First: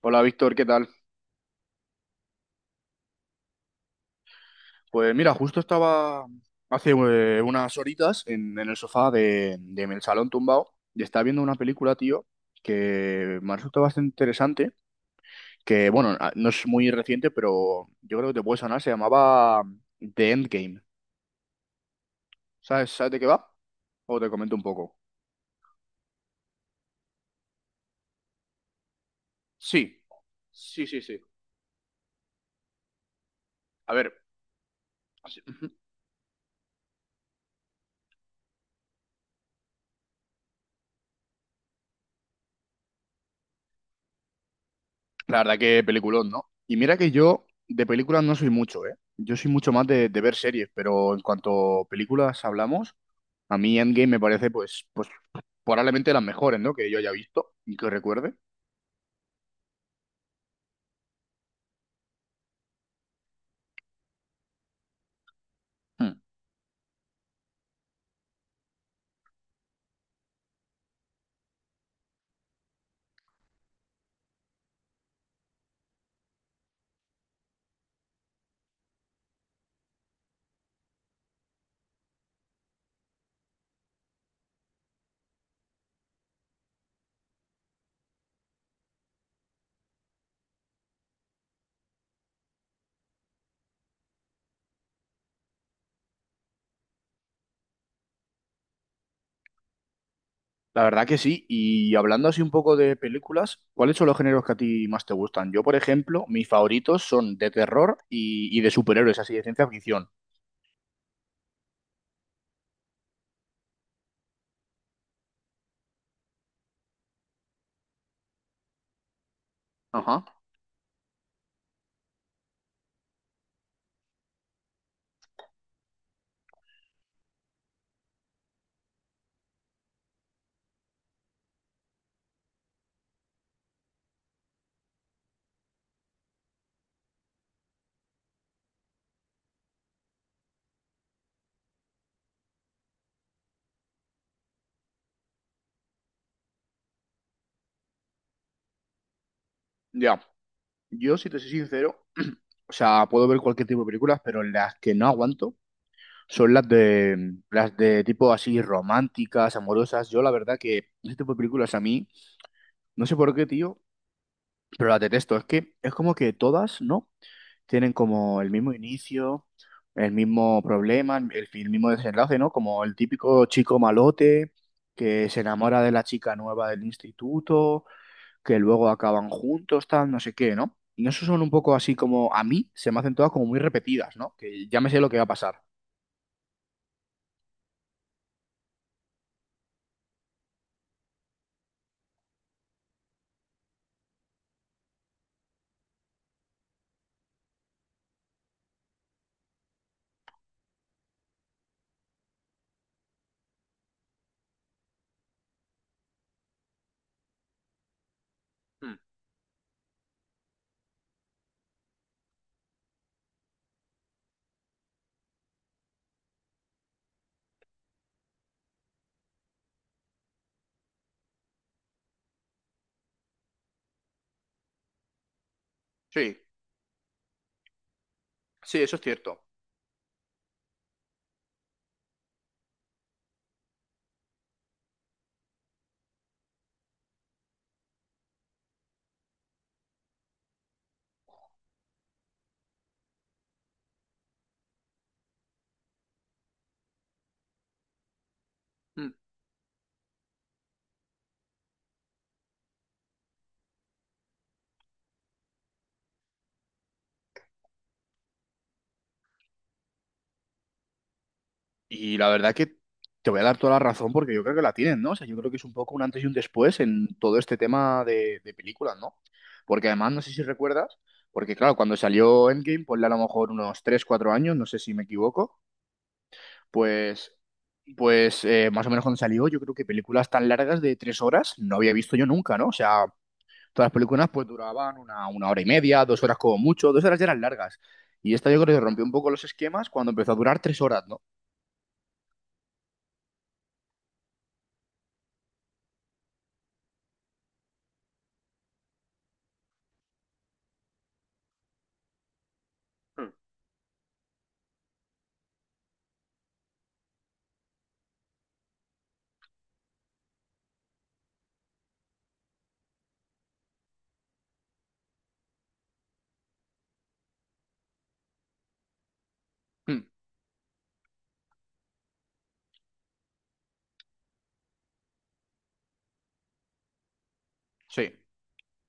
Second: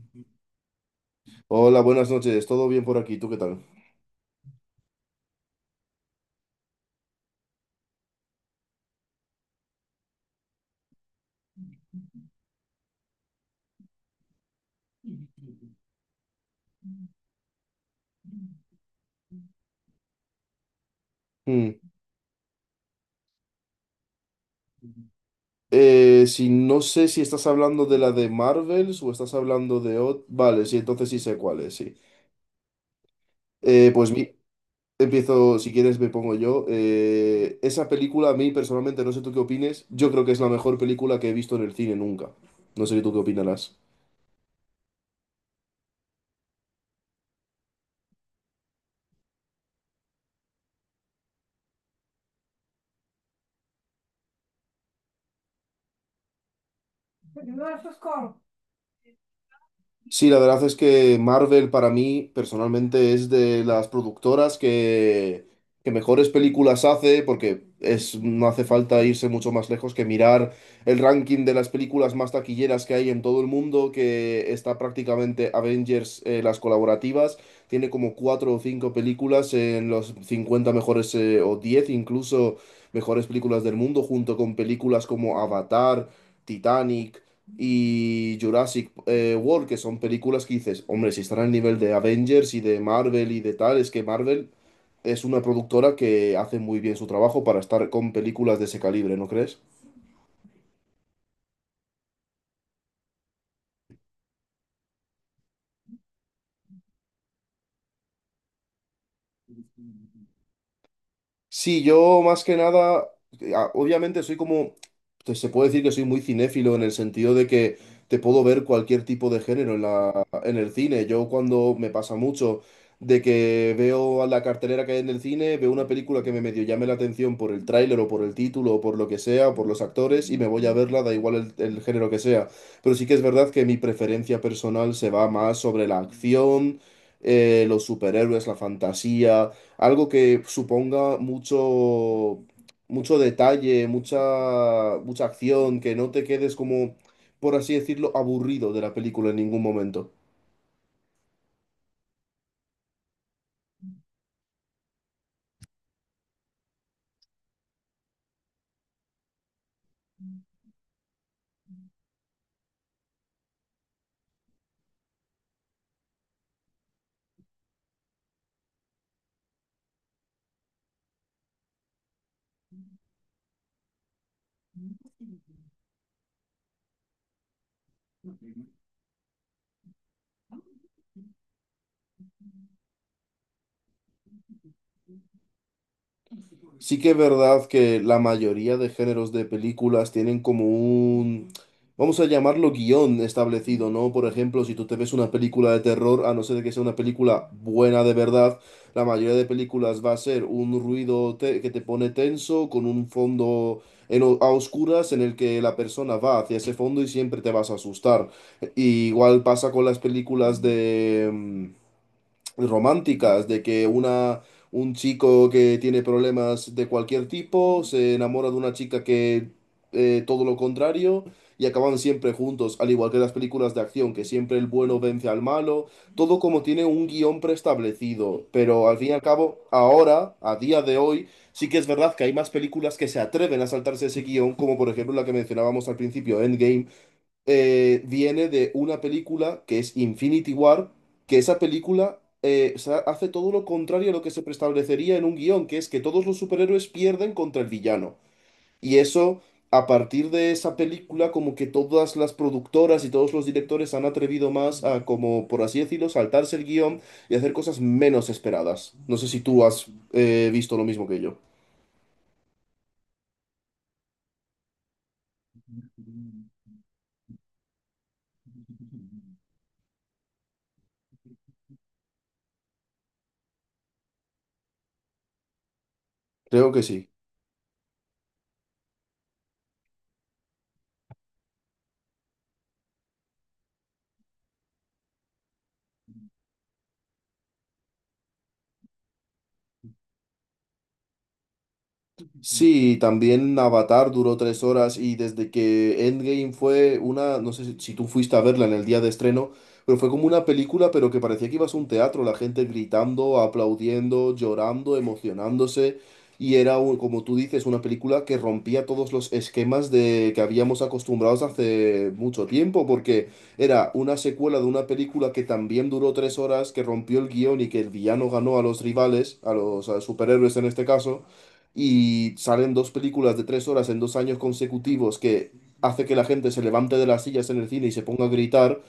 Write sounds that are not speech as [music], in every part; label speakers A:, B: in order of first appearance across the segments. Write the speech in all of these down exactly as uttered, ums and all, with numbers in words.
A: Hola Víctor, ¿qué tal?
B: Hola, buenas noches. ¿Todo bien por aquí? ¿Tú qué tal?
A: Pues mira, justo estaba hace eh, unas horitas en, en el sofá de, de mi salón tumbado y estaba viendo una película, tío, que me ha resultado bastante interesante, que bueno, a- no es muy reciente, pero yo creo que te puede sonar, se llamaba mm, The Endgame.
B: Hmm.
A: ¿Sabes, sabes de qué va? O te comento un poco.
B: Eh, si no sé si estás hablando de la de Marvels o estás hablando de
A: Sí,
B: ot- vale, sí,
A: sí, sí,
B: entonces sí
A: sí.
B: sé cuál es, sí. Eh,
A: A
B: pues
A: ver,
B: mi- Empiezo, si
A: [laughs]
B: quieres me pongo yo. Eh, esa película a mí personalmente, no sé tú qué opines, yo creo que es la mejor película que he visto en el cine nunca. No sé tú qué opinarás.
A: la verdad que peliculón, ¿no? Y mira que yo de películas no soy mucho, ¿eh? Yo soy mucho más de, de ver series, pero en cuanto a películas hablamos, a mí Endgame me parece, pues, pues probablemente las mejores, ¿no? Que yo haya visto y que recuerde.
B: Sí, la verdad es que Marvel para mí personalmente es de las productoras que, que
A: Hmm.
B: mejores películas hace porque es, no hace falta irse mucho más lejos que mirar el ranking de las películas más taquilleras que hay en todo el mundo, que está prácticamente Avengers, eh, las colaborativas, tiene como cuatro o cinco películas en los cincuenta mejores eh, o diez incluso mejores películas del mundo, junto con películas como Avatar, Titanic y Jurassic eh, World, que son películas que dices, hombre, si están al nivel de Avengers y de Marvel y de tal, es que Marvel es una productora que hace muy bien su trabajo para estar con películas de ese calibre, ¿no crees?
A: La verdad que sí. Y hablando así un poco de películas, ¿cuáles son los géneros que a ti más te gustan? Yo, por ejemplo, mis favoritos son de terror y, y de superhéroes, así de ciencia ficción.
B: Sí, yo más que nada, eh, a- obviamente soy como, te- se puede decir que soy muy cinéfilo en el sentido de que te puedo ver cualquier tipo de género en
A: Ajá.
B: la, en el cine. Yo cuando me pasa mucho de que veo a la cartelera que hay en el cine, veo una película que me medio llame la atención por el tráiler o por el título o por lo que sea, o por los actores y me voy a verla, da igual el, el género que sea. Pero sí que es verdad que mi preferencia personal se va más sobre la acción, eh, los superhéroes, la fantasía, algo que suponga mucho, mucho detalle, mucha, mucha acción, que no te quedes como, por así decirlo, aburrido de la película en ningún momento.
A: Ya. Yo, si te soy sincero, o sea, puedo ver cualquier tipo de películas, pero las que no aguanto son las de las de tipo así románticas, amorosas. Yo la verdad que ese tipo de películas a mí, no sé por qué, tío, pero las detesto. Es que es como que todas, ¿no? Tienen como el mismo inicio, el mismo problema, el, fi- el mismo desenlace, ¿no? Como el típico chico malote que se enamora de la chica nueva del instituto, que luego acaban juntos, tal, no sé qué, ¿no? Y eso son un poco así como, a mí se me hacen todas como muy repetidas, ¿no? Que ya me sé lo que va a pasar.
B: Sí que es verdad que la mayoría de géneros de películas tienen como un, vamos a llamarlo guión establecido, ¿no? Por ejemplo, si tú te ves una película de terror, a no ser que sea una película buena de verdad, la mayoría de películas va a ser un ruido te- que te pone tenso, con un fondo en o- a oscuras en el que la persona va hacia ese fondo y siempre te vas a asustar.
A: Mm,
B: Y igual pasa con las películas de... mm, románticas, de que una, un chico que tiene problemas de cualquier tipo se enamora de una chica que eh, todo lo contrario y acaban siempre juntos, al igual que las películas de acción, que siempre el bueno vence al malo, todo
A: Sí,
B: como tiene un guión preestablecido,
A: sí,
B: pero
A: eso
B: al
A: es
B: fin y al
A: cierto.
B: cabo, ahora, a día de hoy, sí que es verdad que hay más películas que se atreven a saltarse ese guión, como por ejemplo la que mencionábamos al principio, Endgame, eh, viene de una película que es Infinity War, que esa película, eh, o sea, hace todo lo contrario a lo que se preestablecería en un guión, que es que todos los superhéroes pierden contra el villano. Y
A: Mm.
B: eso, a partir de esa película, como que todas las productoras y todos los directores han atrevido más a, como por así decirlo, saltarse el guión y hacer cosas menos esperadas. No sé si tú has eh, visto lo mismo que yo.
A: Y la verdad que te voy a dar toda la razón porque yo creo que la tienen, ¿no? O sea, yo creo que es un poco un antes y un después en todo este tema de, de películas, ¿no? Porque además, no sé si recuerdas, porque claro, cuando salió Endgame, ponle a lo mejor unos tres cuatro años, no sé si me equivoco,
B: Creo que sí.
A: pues, pues eh, más o menos cuando salió, yo creo que películas tan largas de tres horas no había visto yo nunca, ¿no? O sea, todas las películas pues duraban una, una hora y media, dos horas como mucho, dos horas ya eran largas. Y esta yo creo que rompió un poco los esquemas cuando empezó a durar tres horas, ¿no?
B: Sí, también Avatar duró tres horas y desde que Endgame fue una, no sé si, si tú fuiste a verla en el día de estreno, pero fue como una película, pero que parecía que ibas a un teatro, la gente gritando, aplaudiendo, llorando, emocionándose, y era, un- como tú dices, una película que rompía todos los esquemas de que habíamos acostumbrados hace mucho tiempo, porque era una secuela de una película que también duró tres horas, que rompió el guión y que el villano ganó a los rivales, a los a
A: Mm,
B: superhéroes en este caso, y salen dos películas de tres horas en dos años consecutivos que hace que la gente se levante de las sillas en el cine y se
A: sí,
B: ponga a gritar.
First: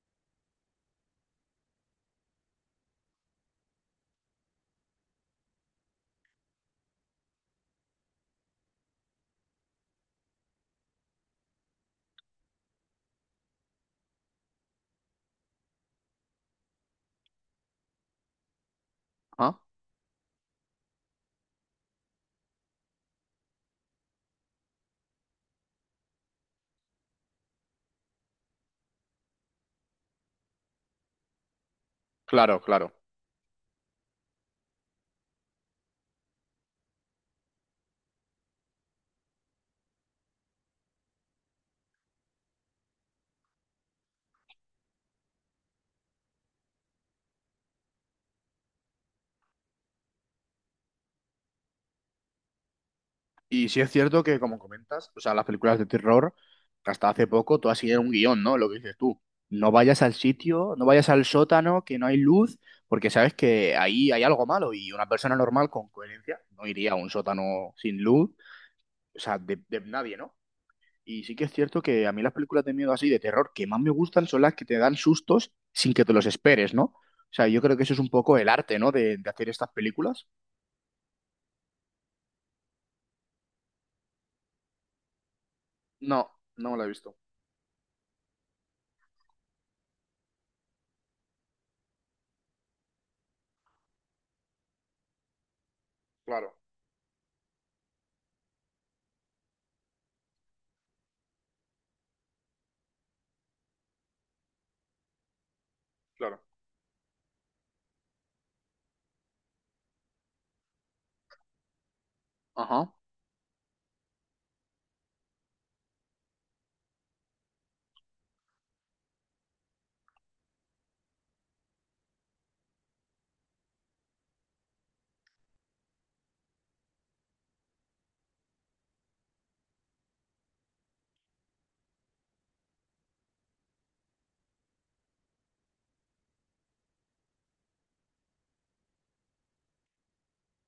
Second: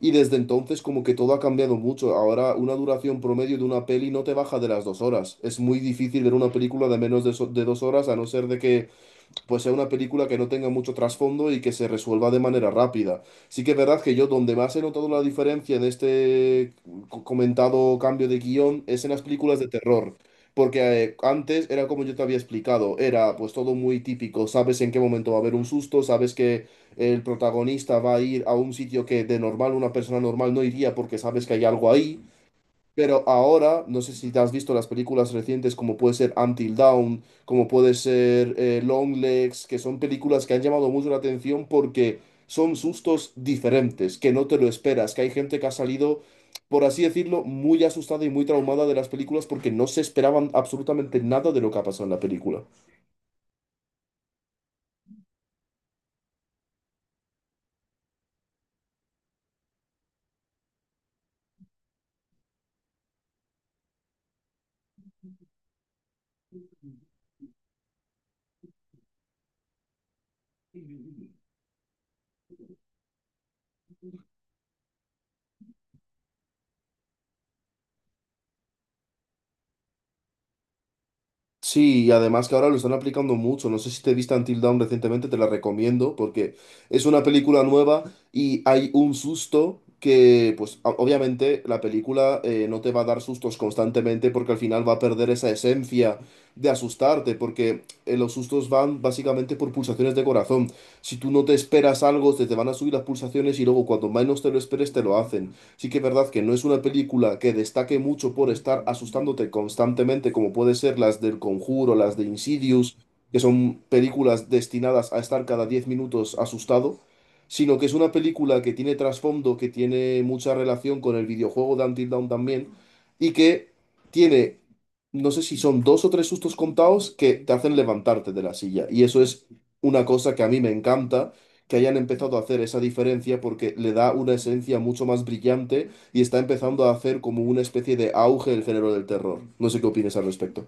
B: Y desde entonces como que todo ha cambiado mucho. Ahora una duración promedio de una peli no te baja de las dos horas. Es muy difícil ver una película de menos de, so- de dos horas a no ser de que pues sea una película que no tenga mucho trasfondo y que se resuelva de manera rápida. Sí que es verdad que yo donde más he notado la diferencia en este co- comentado cambio de guión es en las películas
A: ah,
B: de terror. Porque eh, antes era como yo te había explicado, era pues todo muy típico, sabes en qué momento va a haber un susto, sabes que el protagonista va a ir a un sitio que de normal una persona normal no iría porque sabes que hay algo ahí.
A: claro, claro.
B: Pero ahora, no sé si te has visto las películas recientes como puede ser Until Dawn, como puede ser eh, Long Legs, que son películas que han llamado mucho la atención porque son sustos diferentes, que no te lo esperas, que hay gente que ha salido, por así decirlo, muy asustada y muy traumada de las películas porque no se esperaban absolutamente nada de lo que ha pasado en la película.
A: Y sí es cierto que, como comentas, o sea, las películas de terror, hasta hace poco, todas siguen un guión, ¿no? Lo que dices tú. No vayas al sitio, no vayas al sótano, que no hay luz, porque sabes que ahí hay algo malo y una persona normal con coherencia no iría a un sótano sin luz, o sea, de, de nadie, ¿no? Y sí que es cierto que a mí las películas de miedo así, de terror, que más me gustan son las que te dan sustos sin que te los esperes, ¿no? O sea, yo creo que eso es un poco el arte, ¿no? De, de hacer estas películas.
B: Sí, y además que ahora lo están aplicando mucho. No sé si te viste Until Dawn recientemente, te la recomiendo
A: No,
B: porque
A: no me la he
B: es
A: visto.
B: una película nueva y hay un susto que, pues o- obviamente la película, eh, no te va a dar sustos constantemente porque al final va a perder esa esencia
A: Claro,
B: de asustarte porque eh, los sustos van básicamente por pulsaciones de corazón. Si tú no te esperas algo, se te van a subir las pulsaciones y luego cuando menos te lo esperes te lo hacen. Sí que es verdad que
A: claro.
B: no es una película que destaque mucho por estar asustándote constantemente, como puede ser las del Conjuro, las de
A: Ajá.
B: Insidious, que son películas destinadas a estar cada diez minutos asustado, sino que es una película que tiene trasfondo, que tiene mucha relación con el videojuego de Until Dawn también, y que tiene, no sé si son dos o tres sustos contados que te hacen levantarte de la silla. Y eso es una cosa que a mí me encanta que hayan empezado a hacer esa diferencia porque le da una esencia mucho más brillante y está empezando a hacer como una especie de auge el género del terror. No sé qué opinas al respecto.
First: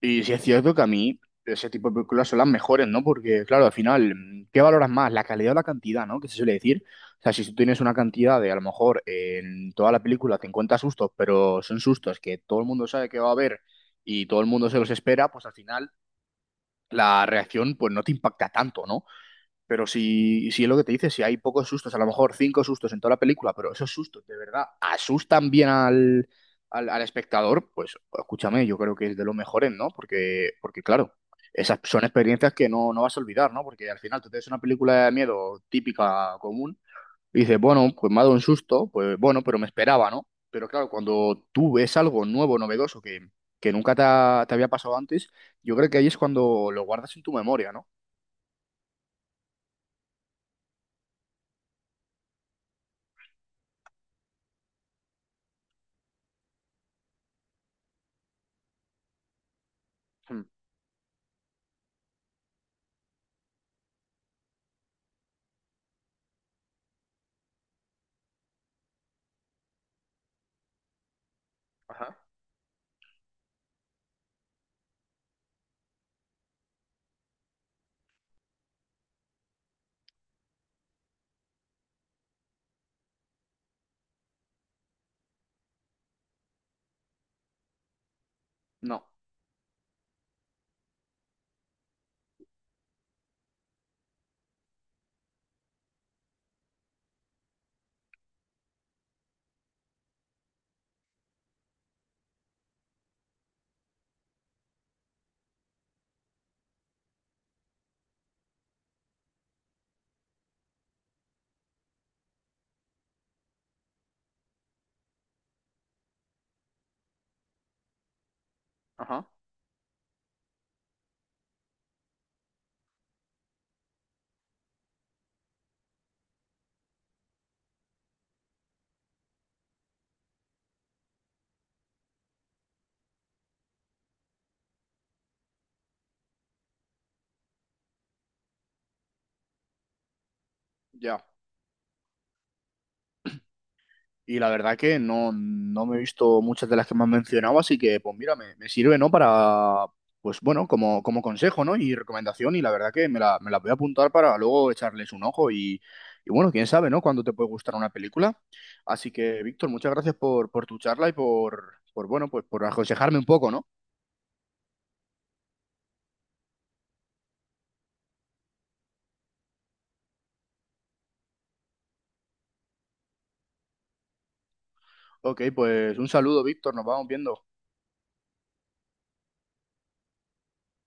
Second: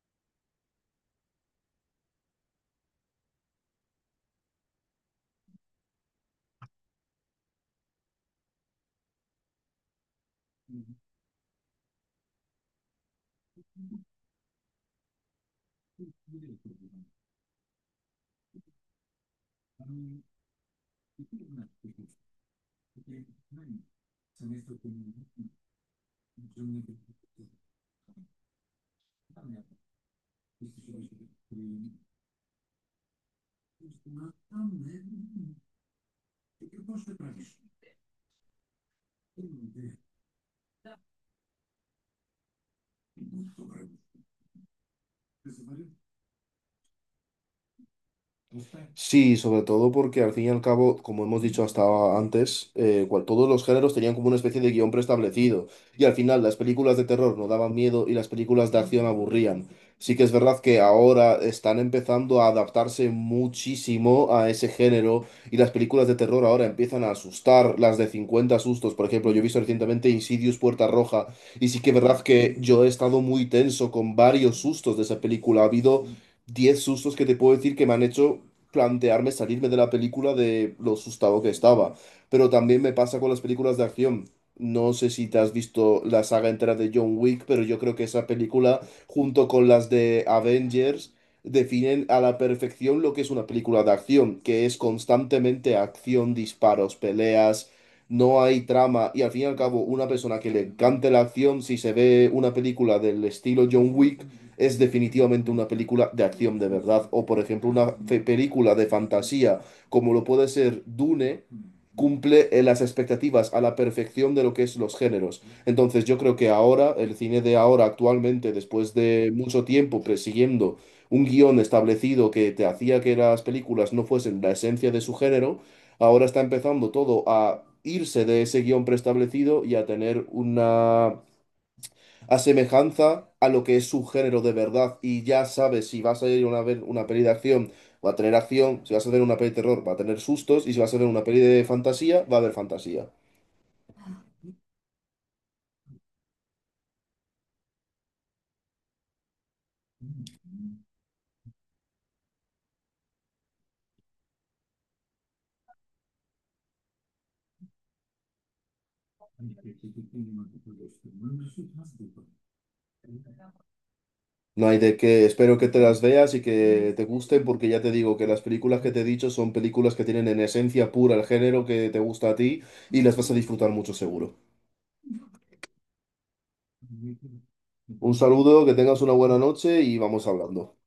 A: Y sí es cierto que a mí ese tipo de películas son las mejores, ¿no? Porque, claro, al final, mm, ¿qué valoras más? ¿La calidad o la cantidad, ¿no? Que se suele decir. O sea, si tú tienes una cantidad de, a lo mejor, en toda la película te encuentras sustos, pero son sustos que todo el mundo sabe que va a haber y todo el mundo se los espera, pues al final la reacción, pues no te impacta tanto, ¿no? Pero si, si es lo que te dice, si hay pocos sustos, a lo mejor cinco sustos en toda la película, pero esos sustos de verdad asustan bien al, al, al espectador, pues escúchame, yo creo que es de los mejores, ¿no? Porque, porque claro, esas son experiencias que no, no vas a olvidar, ¿no? Porque al final tú te ves una película de miedo típica, común, y dices, bueno, pues me ha dado un susto, pues bueno, pero me esperaba, ¿no? Pero claro, cuando tú ves algo nuevo, novedoso, que, que nunca te, ha- te había pasado antes, yo creo que ahí es cuando lo guardas en tu memoria, ¿no?
B: Sí, sobre todo porque al fin y al cabo, como hemos dicho hasta antes, eh, cual- todos los géneros tenían como una especie de guión preestablecido. Y al final las películas de terror no daban miedo y las películas de acción aburrían. Sí que es
A: Hmm.
B: verdad que ahora están empezando a adaptarse muchísimo a ese género y las películas de terror ahora empiezan a asustar, las de cincuenta sustos. Por ejemplo, yo he visto recientemente Insidious Puerta Roja y sí que es
A: Ajá.
B: verdad que yo he estado muy tenso con varios sustos de esa película. Ha habido diez sustos que te puedo decir que me han hecho plantearme salirme de la película de lo asustado que estaba. Pero también me pasa con las películas de acción. No sé si te has visto la saga entera de John Wick, pero yo creo que esa película,
A: No.
B: junto con las de Avengers, definen a la perfección lo que es una película de acción, que es constantemente acción, disparos, peleas, no hay trama y al fin y al cabo una persona que le encante la acción, si se ve una película del estilo John Wick, es definitivamente una película de acción de verdad. O por ejemplo una fe- película de fantasía como lo puede ser Dune, cumple eh, las expectativas a la perfección de lo que es los géneros. Entonces yo creo que ahora, el cine de ahora actualmente, después
A: Ajá,
B: de mucho tiempo persiguiendo un guión establecido que te hacía que las películas no fuesen la esencia de su género, ahora está empezando todo a irse de ese guión preestablecido y a tener una asemejanza a lo que es su género de verdad. Y ya sabes si vas a ir a ver una peli de acción, va a tener acción, si vas a ver una peli de terror, va a tener sustos, y si vas a ver
A: ya.
B: una peli de fantasía, va a haber fantasía.
A: Y la verdad que no, no me he visto muchas de las que me has mencionado, así que pues mira, me, me sirve, ¿no? Para, pues bueno, como, como consejo, ¿no? Y recomendación, y la verdad que me la, me la voy a apuntar para luego echarles un ojo y, y bueno, quién sabe, ¿no? Cuándo te puede gustar una película. Así que, Víctor, muchas gracias por, por tu charla y por, por, bueno, pues por aconsejarme un poco, ¿no?
B: No hay de qué. Espero que te las veas y Mm. que te gusten, porque ya te digo que las películas que te he dicho son películas que tienen en esencia pura el género que te gusta a ti y las vas a disfrutar mucho seguro.
A: Ok, pues un saludo, Víctor, nos vamos viendo.
B: Un saludo, que tengas una buena noche y vamos hablando.